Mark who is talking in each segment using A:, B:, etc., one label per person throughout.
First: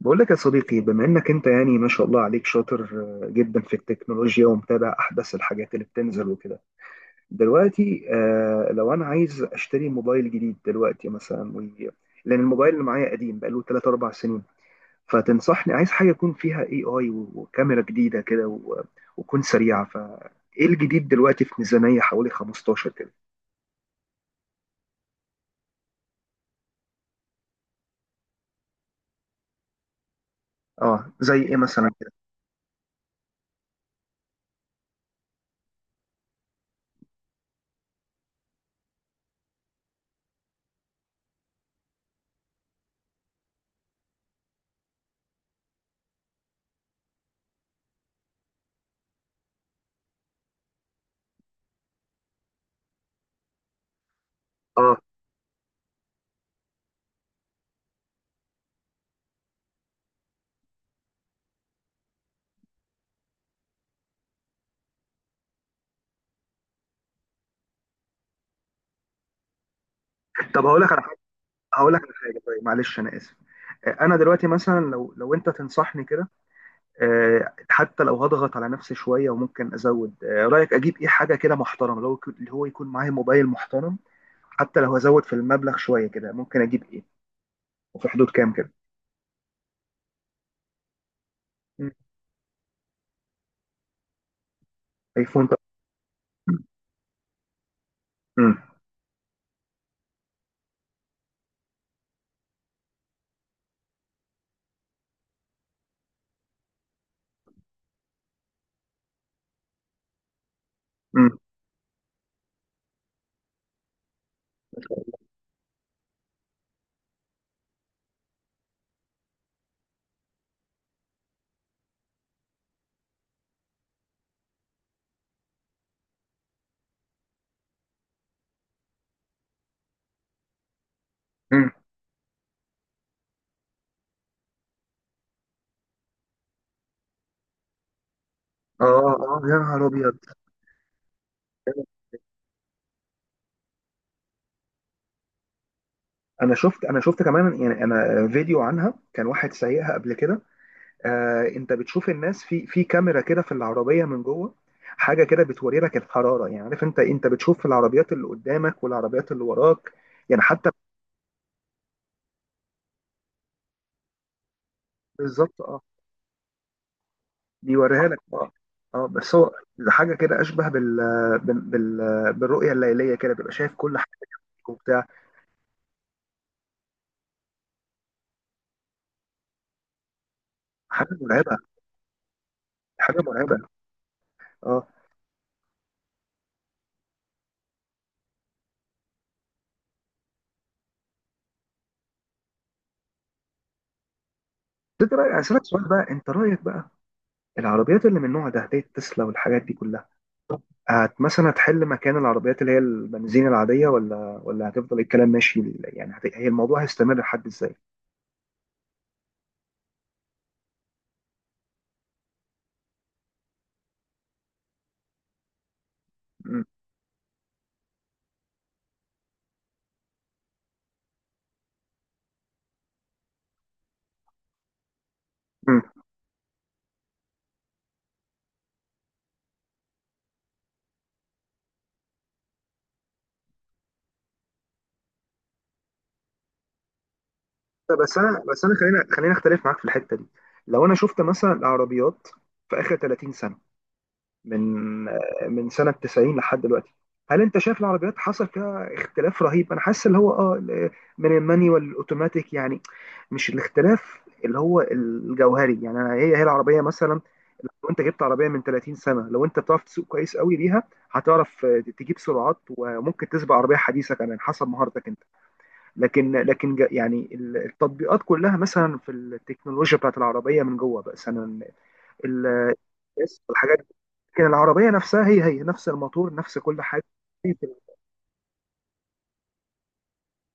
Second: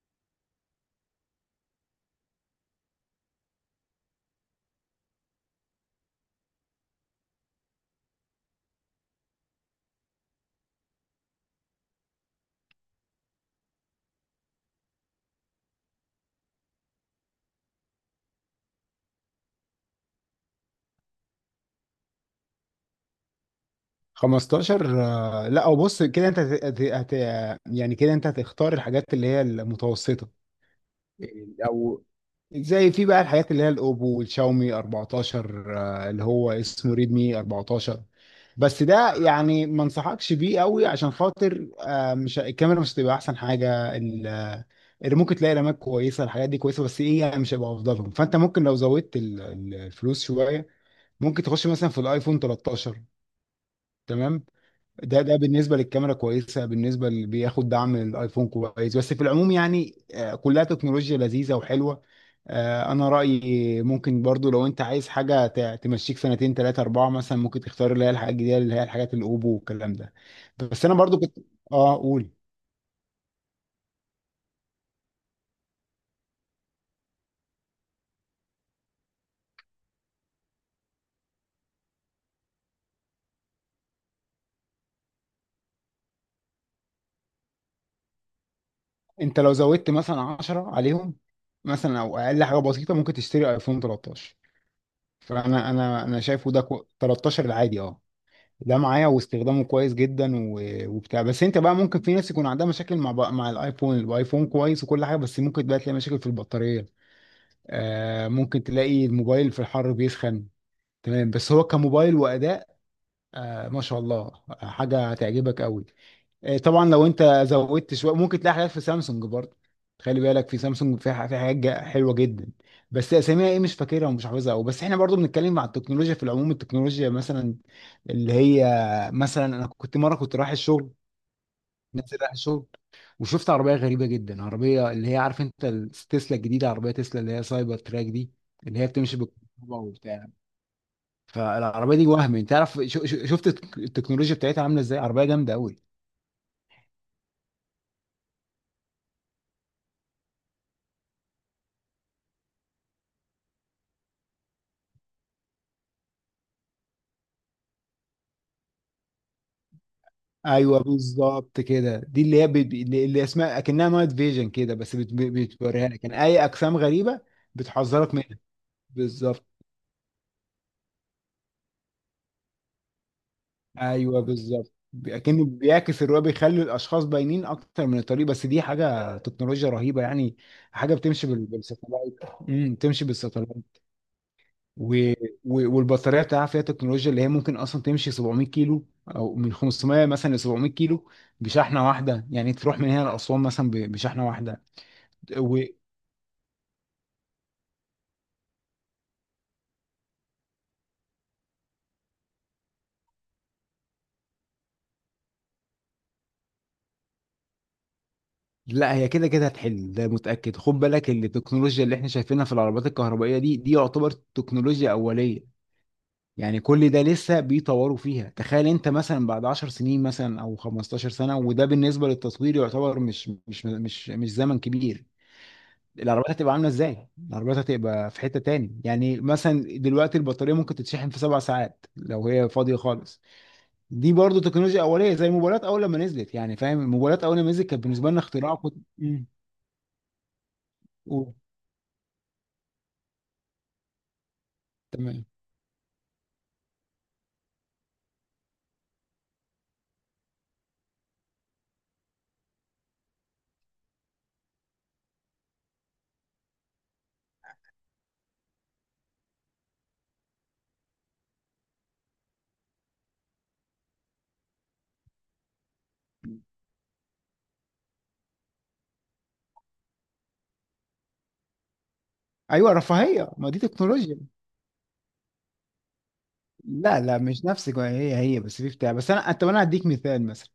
A: بقول لك يا صديقي، بما انك انت يعني ما شاء الله عليك شاطر جدا في التكنولوجيا، ومتابع احدث الحاجات اللي بتنزل وكده دلوقتي. لو انا عايز اشتري موبايل جديد دلوقتي مثلا، لان الموبايل اللي معايا قديم بقاله 3 4 سنين. فتنصحني، عايز حاجه يكون فيها اي اي وكاميرا جديده كده وتكون سريعه، فايه الجديد دلوقتي في ميزانيه حوالي 15 كده؟
B: 15. لا، او بص كده انت هت... يعني كده انت هتختار الحاجات اللي هي المتوسطه،
A: اه، زي ايه مثلا
B: او
A: كده؟
B: زي في بقى الحاجات اللي هي الاوبو والشاومي 14، اللي هو اسمه ريدمي 14. بس ده يعني ما انصحكش بيه قوي عشان خاطر مش الكاميرا، مش هتبقى احسن حاجه، اللي ممكن تلاقي رامات كويسه، الحاجات دي كويسه بس ايه يعني مش هيبقى افضلهم. فانت ممكن لو زودت الفلوس شويه ممكن تخش مثلا في الايفون 13. تمام.
A: اه.
B: ده بالنسبه للكاميرا كويسه، بالنسبه اللي بياخد دعم الايفون كويس، بس في العموم يعني كلها تكنولوجيا لذيذه وحلوه. انا رايي ممكن برضو لو انت عايز حاجه تمشيك سنتين ثلاثه اربعه مثلا ممكن تختار اللي هي الحاجات الجديده، اللي هي الحاجات الاوبو والكلام ده.
A: طب هقول
B: بس
A: لك
B: انا
A: على حاجه
B: برضو كنت.
A: هقول
B: اه،
A: لك على
B: قول.
A: حاجه، طيب، معلش انا اسف. انا دلوقتي مثلا، لو انت تنصحني كده، حتى لو هضغط على نفسي شويه وممكن ازود، رايك اجيب ايه؟ حاجه كده محترمه، اللي هو يكون معايا موبايل محترم، حتى لو هزود في المبلغ شويه كده، ممكن اجيب ايه؟ وفي حدود كام كده؟
B: انت لو زودت مثلا 10 عليهم
A: مم.
B: مثلا او اقل حاجه بسيطه ممكن تشتري ايفون 13.
A: ايفون، طب.
B: فانا انا شايفه 13 العادي، اه،
A: امم.
B: ده معايا واستخدامه كويس جدا وبتاع. بس انت بقى ممكن في ناس يكون عندها مشاكل مع مع الايفون. الايفون كويس وكل حاجه بس ممكن بقى تلاقي مشاكل في البطاريه، آه، ممكن تلاقي الموبايل في الحر بيسخن. تمام،
A: امم.
B: بس هو كموبايل واداء آه ما شاء الله، حاجه هتعجبك قوي. طبعا لو انت زودت شويه ممكن تلاقي حاجات في سامسونج برضه. خلي بالك، في سامسونج في في حاجات حلوه جدا بس اساميها ايه مش فاكرها ومش حافظها. او بس احنا برضه بنتكلم عن التكنولوجيا في العموم. التكنولوجيا مثلا اللي هي، مثلا انا كنت مره كنت رايح الشغل، نازل رايح الشغل، وشفت عربيه غريبه جدا، عربيه اللي هي عارف انت تسلا الجديده، عربيه تسلا اللي هي سايبر تراك دي، اللي هي
A: اه.
B: بتمشي
A: اه. يا
B: بالكهرباء
A: نهار ابيض!
B: وبتاع. فالعربيه دي، وهم انت تعرف شفت التكنولوجيا بتاعتها عامله ازاي، عربيه جامده قوي.
A: انا شفت كمان يعني، انا فيديو عنها كان، واحد سايقها قبل كده. انت بتشوف الناس في كاميرا كده في العربيه من جوه، حاجه كده بتوري لك الحراره، يعني عارف انت بتشوف في العربيات اللي قدامك والعربيات اللي وراك، يعني حتى.
B: ايوه بالظبط كده، دي اللي هي بت... اللي اللي اسمها اكنها نايت فيجن كده، بس
A: بالظبط اه.
B: بتوريها لك يعني اي اجسام غريبه،
A: بيوريها
B: بتحذرك
A: لك
B: منها.
A: اه. اه بس
B: بالظبط.
A: هو حاجه كده اشبه بالرؤيه الليليه كده، بيبقى شايف كل حاجه
B: ايوه بالظبط،
A: وبتاع.
B: اكنه بيعكس الرؤيه، بيخلي الاشخاص باينين اكتر من الطريق، بس دي حاجه تكنولوجيا رهيبه يعني، حاجه
A: حاجه
B: بتمشي
A: مرعبه.
B: بالساتلايت. امم، بتمشي
A: حاجه مرعبه.
B: بالساتلايت.
A: اه.
B: و... والبطاريه بتاعها فيها تكنولوجيا اللي هي ممكن اصلا تمشي 700 كيلو، او من 500 مثلا ل 700 كيلو بشحنه واحده، يعني تروح من هنا لاسوان مثلا بشحنه واحده.
A: انت رايك اسالك سؤال بقى، انت رايك بقى، العربيات اللي من النوع ده زي التسلا والحاجات دي كلها، هت مثلا هتحل مكان العربيات اللي هي البنزين العادية؟ ولا هتفضل الكلام ماشي يعني، هي الموضوع هيستمر لحد ازاي؟
B: لا هي كده كده هتحل، ده متأكد. خد بالك إن التكنولوجيا اللي احنا شايفينها في العربات الكهربائية دي، يعتبر تكنولوجيا أولية. يعني
A: مم.
B: كل ده لسه بيطوروا فيها. تخيل انت مثلا بعد 10 سنين مثلا او 15 سنة، وده بالنسبة للتصوير يعتبر مش زمن كبير،
A: مم.
B: العربيات هتبقى عاملة ازاي؟ العربيات هتبقى في حتة تاني. يعني مثلا دلوقتي البطارية ممكن تتشحن في 7 ساعات لو هي فاضية خالص. دي برضو تكنولوجيا أولية زي الموبايلات أول لما نزلت، يعني فاهم، الموبايلات أول لما نزلت كانت بالنسبة
A: بس
B: لنا
A: انا
B: اختراع.
A: بس انا
B: كنت.
A: خلينا
B: مم.
A: خلينا اختلف معاك في الحتة دي. لو انا شفت
B: قول.
A: مثلا العربيات في اخر 30 سنة، من
B: تمام.
A: من سنة 90 لحد دلوقتي. هل انت شايف العربيات حصل فيها اختلاف رهيب؟ انا حاسس اللي هو اه من المانيوال الاوتوماتيك يعني، مش الاختلاف اللي هو الجوهري يعني. أنا، هي هي العربية مثلا، لو انت جبت عربية من 30 سنة، لو انت بتعرف تسوق كويس قوي بيها، هتعرف تجيب سرعات، وممكن تسبق عربية حديثة كمان حسب مهارتك انت. لكن يعني التطبيقات كلها مثلا في التكنولوجيا بتاعت العربية من جوه بقى مثلا
B: ايوه،
A: ال-
B: رفاهيه، ما دي
A: الحاجات،
B: تكنولوجيا.
A: لكن العربية نفسها هي هي نفس الموتور، نفس كل
B: لا،
A: حاجة.
B: لا مش نفس هي هي، بس في بتاع. بس انا، طب انا هديك مثال مثلا.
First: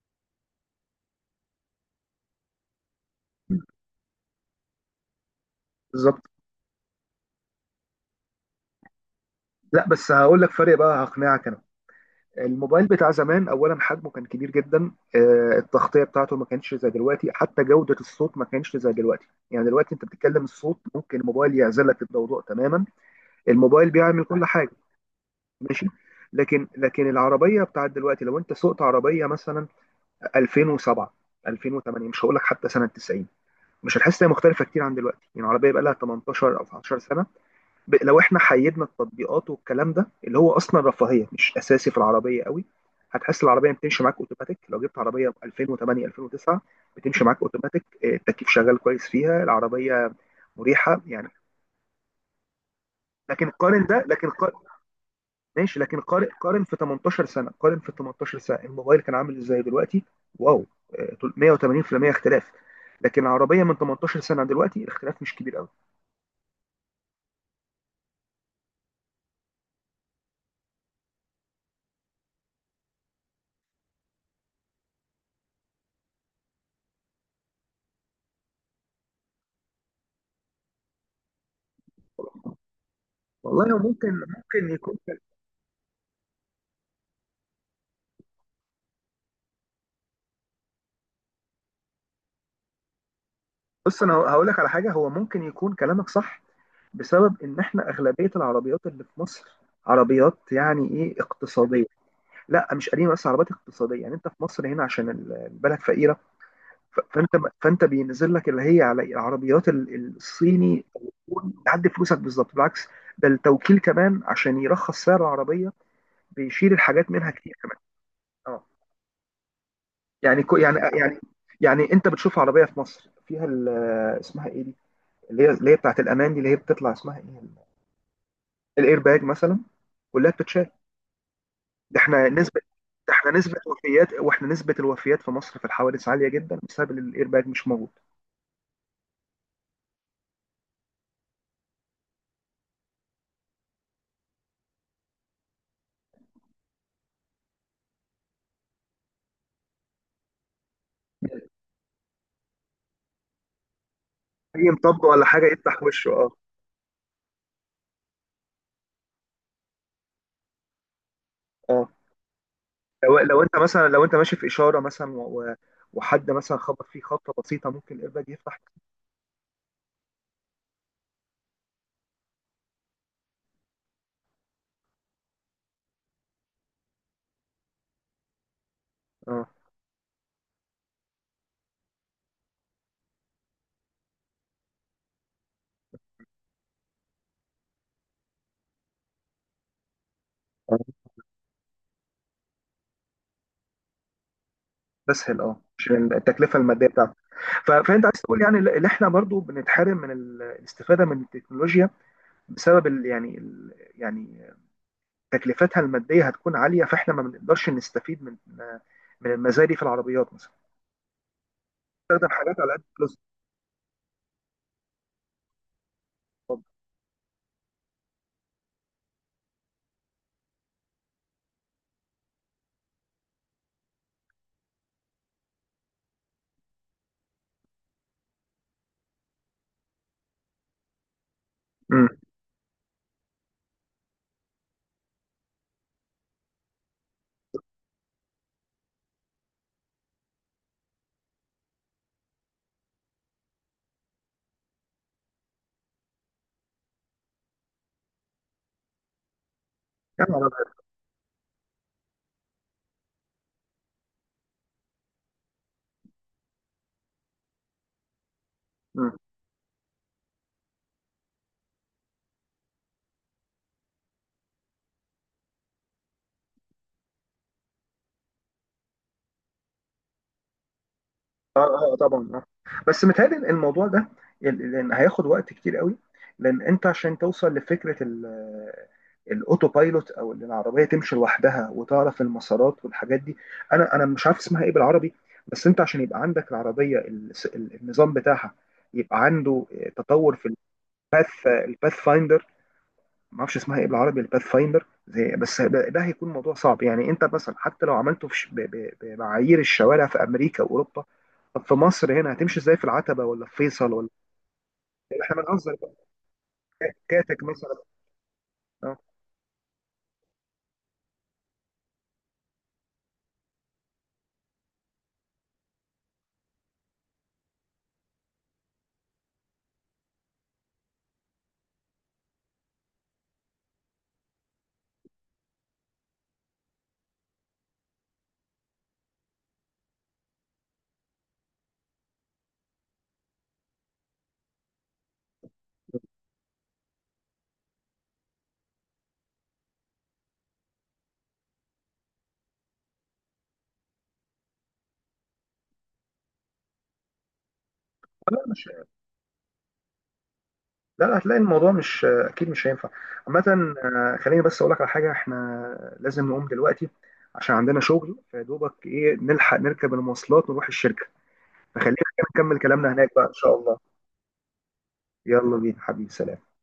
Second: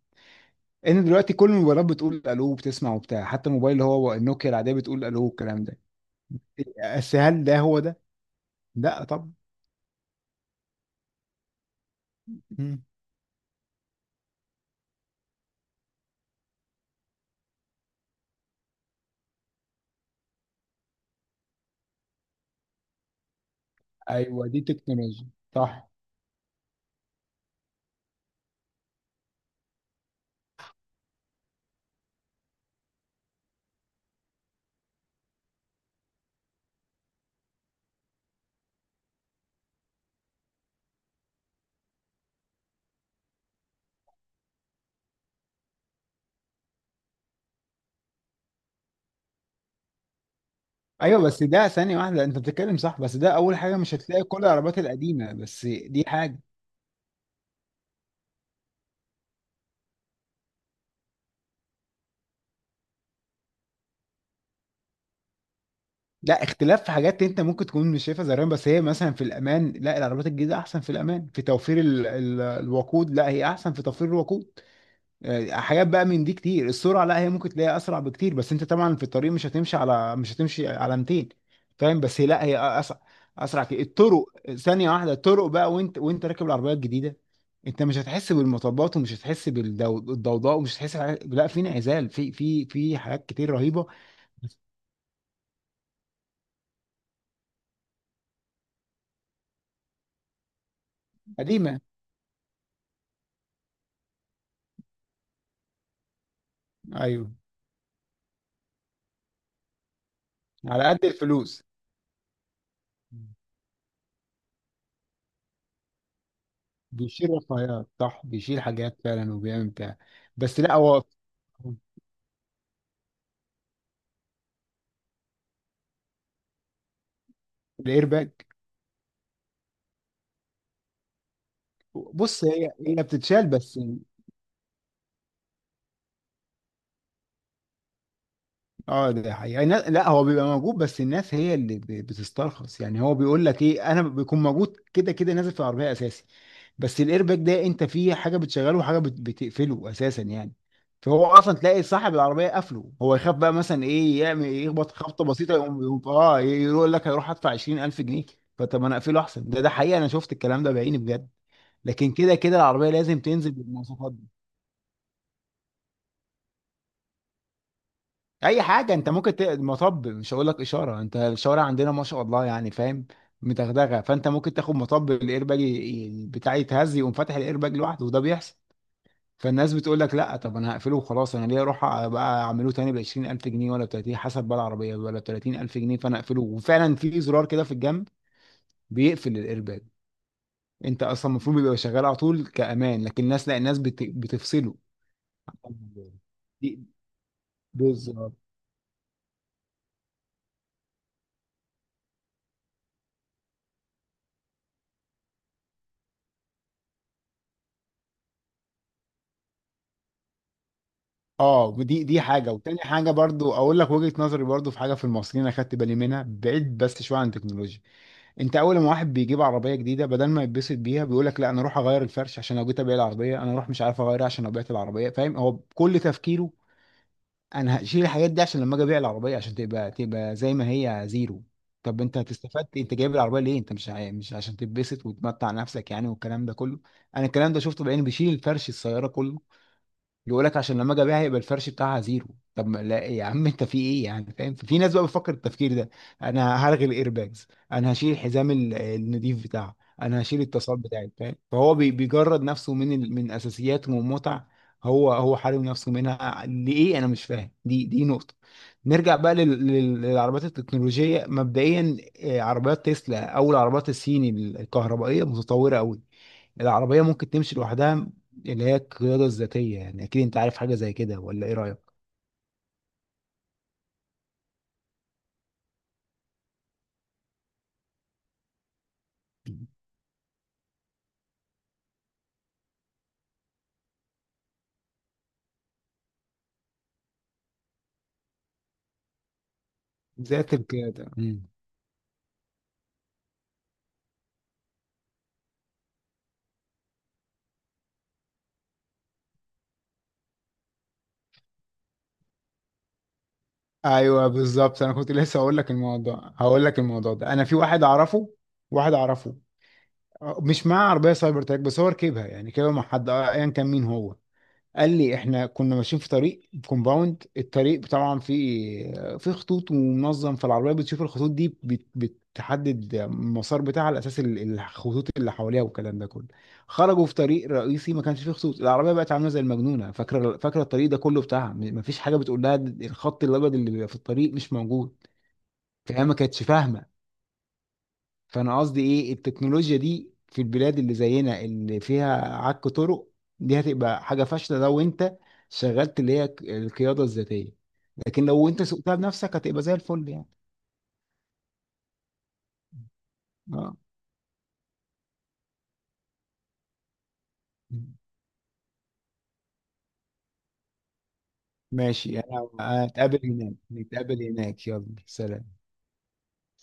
B: ان دلوقتي كل الموبايلات بتقول الو وبتسمع وبتاع، حتى الموبايل اللي هو النوكيا العاديه بتقول الو والكلام ده.
A: بالظبط.
B: بس هل ده هو ده؟ لا طبعا.
A: لا بس هقول لك فرق بقى، هقنعك انا.
B: مم.
A: الموبايل بتاع زمان، اولا حجمه كان كبير جدا، التغطيه بتاعته ما كانتش زي دلوقتي، حتى جوده الصوت ما كانتش زي دلوقتي، يعني دلوقتي انت بتتكلم الصوت ممكن الموبايل يعزلك الضوضاء تماما. الموبايل بيعمل كل
B: ايوه دي
A: حاجه.
B: تكنولوجيا.
A: ماشي.
B: صح.
A: لكن العربيه بتاعت دلوقتي، لو انت سوقت عربيه مثلا 2007 2008، مش هقول لك حتى سنه 90، مش هتحس انها مختلفه كتير عن دلوقتي، يعني عربيه بقى لها 18 او 19 سنه. لو احنا حيدنا التطبيقات والكلام ده، اللي هو اصلا رفاهيه مش اساسي في العربيه قوي، هتحس العربيه بتمشي معاك اوتوماتيك. لو جبت عربيه 2008 2009 بتمشي معاك اوتوماتيك، التكييف شغال كويس فيها العربيه، مريحه
B: ايوه
A: يعني.
B: بس ده ثانيه واحده، انت بتتكلم صح بس ده اول حاجه، مش هتلاقي
A: لكن
B: كل
A: قارن.
B: العربيات القديمه، بس
A: ماشي لكن
B: دي
A: قارن،
B: حاجه.
A: قارن في 18 سنه، قارن في 18 سنه، الموبايل كان عامل ازاي دلوقتي؟ واو، 180% اختلاف. لكن العربيه من 18 سنه دلوقتي الاختلاف مش كبير قوي.
B: لا، اختلاف في حاجات انت ممكن تكون مش شايفها زي، بس هي مثلا في الامان، لا العربيات الجديده احسن في الامان، في توفير ال الوقود، لا هي احسن في توفير الوقود. حاجات بقى من دي كتير. السرعه لا هي ممكن تلاقيها اسرع بكتير، بس انت طبعا في الطريق مش هتمشي على، مش هتمشي على 200، فاهم. بس هي لا هي اسرع، اسرع
A: والله
B: كتير.
A: ممكن.
B: الطرق،
A: ممكن
B: ثانيه
A: يكون.
B: واحده. الطرق بقى، وانت راكب العربيه الجديده، انت مش هتحس بالمطبات ومش هتحس بالضوضاء ومش هتحس بحاجات. لا، في انعزال، في حاجات كتير رهيبه.
A: بص انا هقول لك على حاجه، هو ممكن يكون كلامك صح، بسبب ان احنا اغلبيه العربيات اللي في مصر عربيات يعني ايه،
B: قديمه.
A: اقتصاديه. لا مش قديمه، بس عربيات اقتصاديه يعني. انت في مصر هنا عشان البلد فقيره، فانت،
B: ايوه،
A: فانت بينزل لك اللي هي على العربيات الصيني،
B: على قد
A: تكون
B: الفلوس.
A: تعدي فلوسك بالظبط، بالعكس. ده التوكيل كمان عشان يرخص سعر العربيه، بيشيل الحاجات
B: بيشيل
A: منها كتير كمان.
B: رفاهيات، صح، بيشيل
A: اه.
B: حاجات فعلا، وبيعمل بتاع.
A: يعني كو
B: بس لا
A: يعني
B: هو.
A: يعني يعني انت بتشوف عربيه في مصر فيها اسمها ايه دي؟ اللي هي بتاعت الامان دي، اللي هي بتطلع اسمها ايه؟
B: الايرباج.
A: الاير باج مثلا. كلها بتتشال. ده احنا
B: بص
A: نسبه
B: هي هي
A: ده احنا
B: بتتشال
A: نسبه
B: بس.
A: وفيات، واحنا نسبه الوفيات في مصر في الحوادث عاليه جدا بسبب ان الاير باج مش موجود.
B: اه ده حقيقي. الناس، لا هو بيبقى موجود بس الناس هي اللي بتسترخص. يعني هو بيقول لك ايه، انا بيكون موجود كده كده، نازل في العربيه اساسي، بس الايرباك ده انت فيه حاجه بتشغله وحاجه بتقفله اساسا يعني. فهو اصلا تلاقي صاحب العربيه قافله، هو يخاف بقى، مثلا ايه، يعمل
A: اي
B: إيه، يخبط
A: مطب
B: خبطه
A: ولا حاجه
B: بسيطه، يقوم
A: يفتح
B: يقوم
A: وشه اه.
B: اه يقول لك هيروح ادفع 20000 جنيه. فطب ما انا اقفله احسن. ده حقيقه، انا شفت الكلام ده بعيني بجد.
A: اه
B: لكن كده كده العربيه
A: لو
B: لازم
A: لو
B: تنزل
A: انت مثلا، لو
B: بالمواصفات
A: انت
B: دي.
A: ماشي في اشاره مثلا وحد مثلا خبط فيه خبطه بسيطه، ممكن الاير باج يفتح.
B: اي حاجه، انت ممكن مطب، مش هقول لك اشاره، انت الشوارع عندنا ما شاء الله يعني فاهم متغدغه. فانت ممكن تاخد مطب، الايرباج بتاعي يتهز، يقوم فاتح الايرباج لوحده، وده بيحصل.
A: اه.
B: فالناس بتقول لك لا، طب انا هقفله وخلاص، انا ليه اروح بقى اعمله تاني ب 20000 جنيه ولا 30 حسب بقى العربيه، ولا 30000 جنيه. فانا اقفله. وفعلا في زرار كده في الجنب بيقفل الايرباك.
A: اه
B: انت اصلا المفروض بيبقى شغال على طول كامان، لكن الناس لا، الناس بتفصله.
A: تسهل، اه عشان التكلفه
B: دي
A: الماديه بتاعته. فانت عايز
B: بالظبط.
A: تقول، يعني اللي احنا برضو بنتحرم من الاستفاده من التكنولوجيا بسبب يعني تكلفتها الماديه هتكون عاليه، فاحنا ما بنقدرش نستفيد من المزايا دي في العربيات مثلا.
B: اه، دي
A: نستخدم
B: حاجه.
A: حاجات على
B: وتاني
A: قد
B: حاجه
A: فلوس.
B: برضو اقول لك وجهه نظري، برضو في حاجه في المصريين اخدت بالي منها، بعيد بس شويه عن التكنولوجيا. انت اول ما واحد بيجيب عربيه جديده، بدل ما يتبسط بيها، بيقول لك لا انا اروح اغير الفرش، عشان لو جيت ابيع العربيه، انا اروح مش عارف اغيرها عشان لو بعت العربيه، فاهم، هو كل تفكيره انا هشيل الحاجات دي عشان لما اجي ابيع العربيه، عشان تبقى زي ما هي زيرو. طب
A: امم.
B: انت هتستفاد إيه؟ انت جايب العربيه ليه، انت مش عشان تتبسط وتمتع نفسك يعني، والكلام ده كله. انا الكلام ده شفته بعيني، بيشيل الفرش، السياره كله. يقول لك عشان لما اجي ابيعها يبقى الفرش بتاعها زيرو. طب ما، لا يا عم انت في ايه يعني، فاهم، في ناس بقى بتفكر التفكير ده. انا هرغي الايرباجز، انا هشيل الحزام النضيف بتاعه، انا
A: يا
B: هشيل
A: نهار
B: التصال
A: أبيض.
B: بتاعي، فاهم، فهو بيجرد نفسه من من اساسيات ومتع. هو هو حارم نفسه منها ليه، انا مش فاهم. دي نقطة.
A: أمم.
B: نرجع بقى للعربيات التكنولوجية مبدئيا. عربيات تسلا او العربيات الصيني الكهربائية متطورة قوي. العربية ممكن تمشي لوحدها، اللي هي القيادة الذاتية، يعني أكيد أنت عارف حاجة زي كده، ولا إيه
A: اه.
B: رأيك؟
A: اه. طبعا اه. بس متهيألي الموضوع ده لان هياخد وقت كتير قوي، لان انت عشان توصل لفكره الاوتو بايلوت، او ان العربيه تمشي لوحدها وتعرف المسارات والحاجات دي، انا مش عارف اسمها ايه بالعربي. بس انت عشان يبقى عندك العربيه النظام بتاعها، يبقى عنده تطور في
B: ذات القيادة. مم.
A: الباث فايندر. ما اعرفش اسمها ايه بالعربي. الباث فايندر زي، بس ده هيكون موضوع صعب يعني، انت مثلا حتى لو عملته في بمعايير الشوارع في امريكا واوروبا، طب في مصر هنا هتمشي ازاي؟ في العتبه، ولا في فيصل، ولا
B: ايوه بالظبط، انا كنت
A: احنا
B: لسه هقول لك
A: بنهزر بقى،
B: الموضوع، هقول لك الموضوع ده،
A: كاتك
B: انا في
A: مثلا؟
B: واحد اعرفه، واحد
A: اه.
B: اعرفه مش معاه عربيه سايبر تراك بس هو ركبها، يعني ركبها مع حد ايا كان مين هو، قال لي احنا كنا ماشيين في طريق كومباوند. الطريق طبعا في في خطوط ومنظم، فالعربيه بتشوف الخطوط دي بتحدد المسار بتاعها على اساس الخطوط اللي حواليها والكلام ده كله. خرجوا في طريق رئيسي ما كانش فيه خطوط، العربيه بقت عامله زي المجنونه، فاكره فاكره الطريق ده كله بتاعها، مفيش حاجه بتقول لها، الخط الابيض اللي بيبقى في الطريق مش موجود، فهي ما كانتش فاهمه. فانا قصدي ايه، التكنولوجيا دي في البلاد اللي زينا اللي فيها عك طرق، دي هتبقى حاجه فاشله لو انت شغلت اللي هي القياده الذاتيه، لكن
A: لا
B: لو انت
A: مش
B: سوقتها بنفسك هتبقى زي الفل يعني.
A: لا هتلاقي الموضوع مش، اكيد مش هينفع عامه.
B: اه
A: خليني بس اقول لك على حاجه، احنا لازم نقوم دلوقتي عشان عندنا شغل، فيدوبك ايه نلحق نركب المواصلات ونروح الشركه. فخلينا
B: ماشي، انا
A: نكمل كلامنا هناك
B: هتقابل
A: بقى ان
B: هناك
A: شاء الله.
B: نتقابل هناك، يلا
A: يلا
B: سلام.
A: بينا حبيبي، سلام.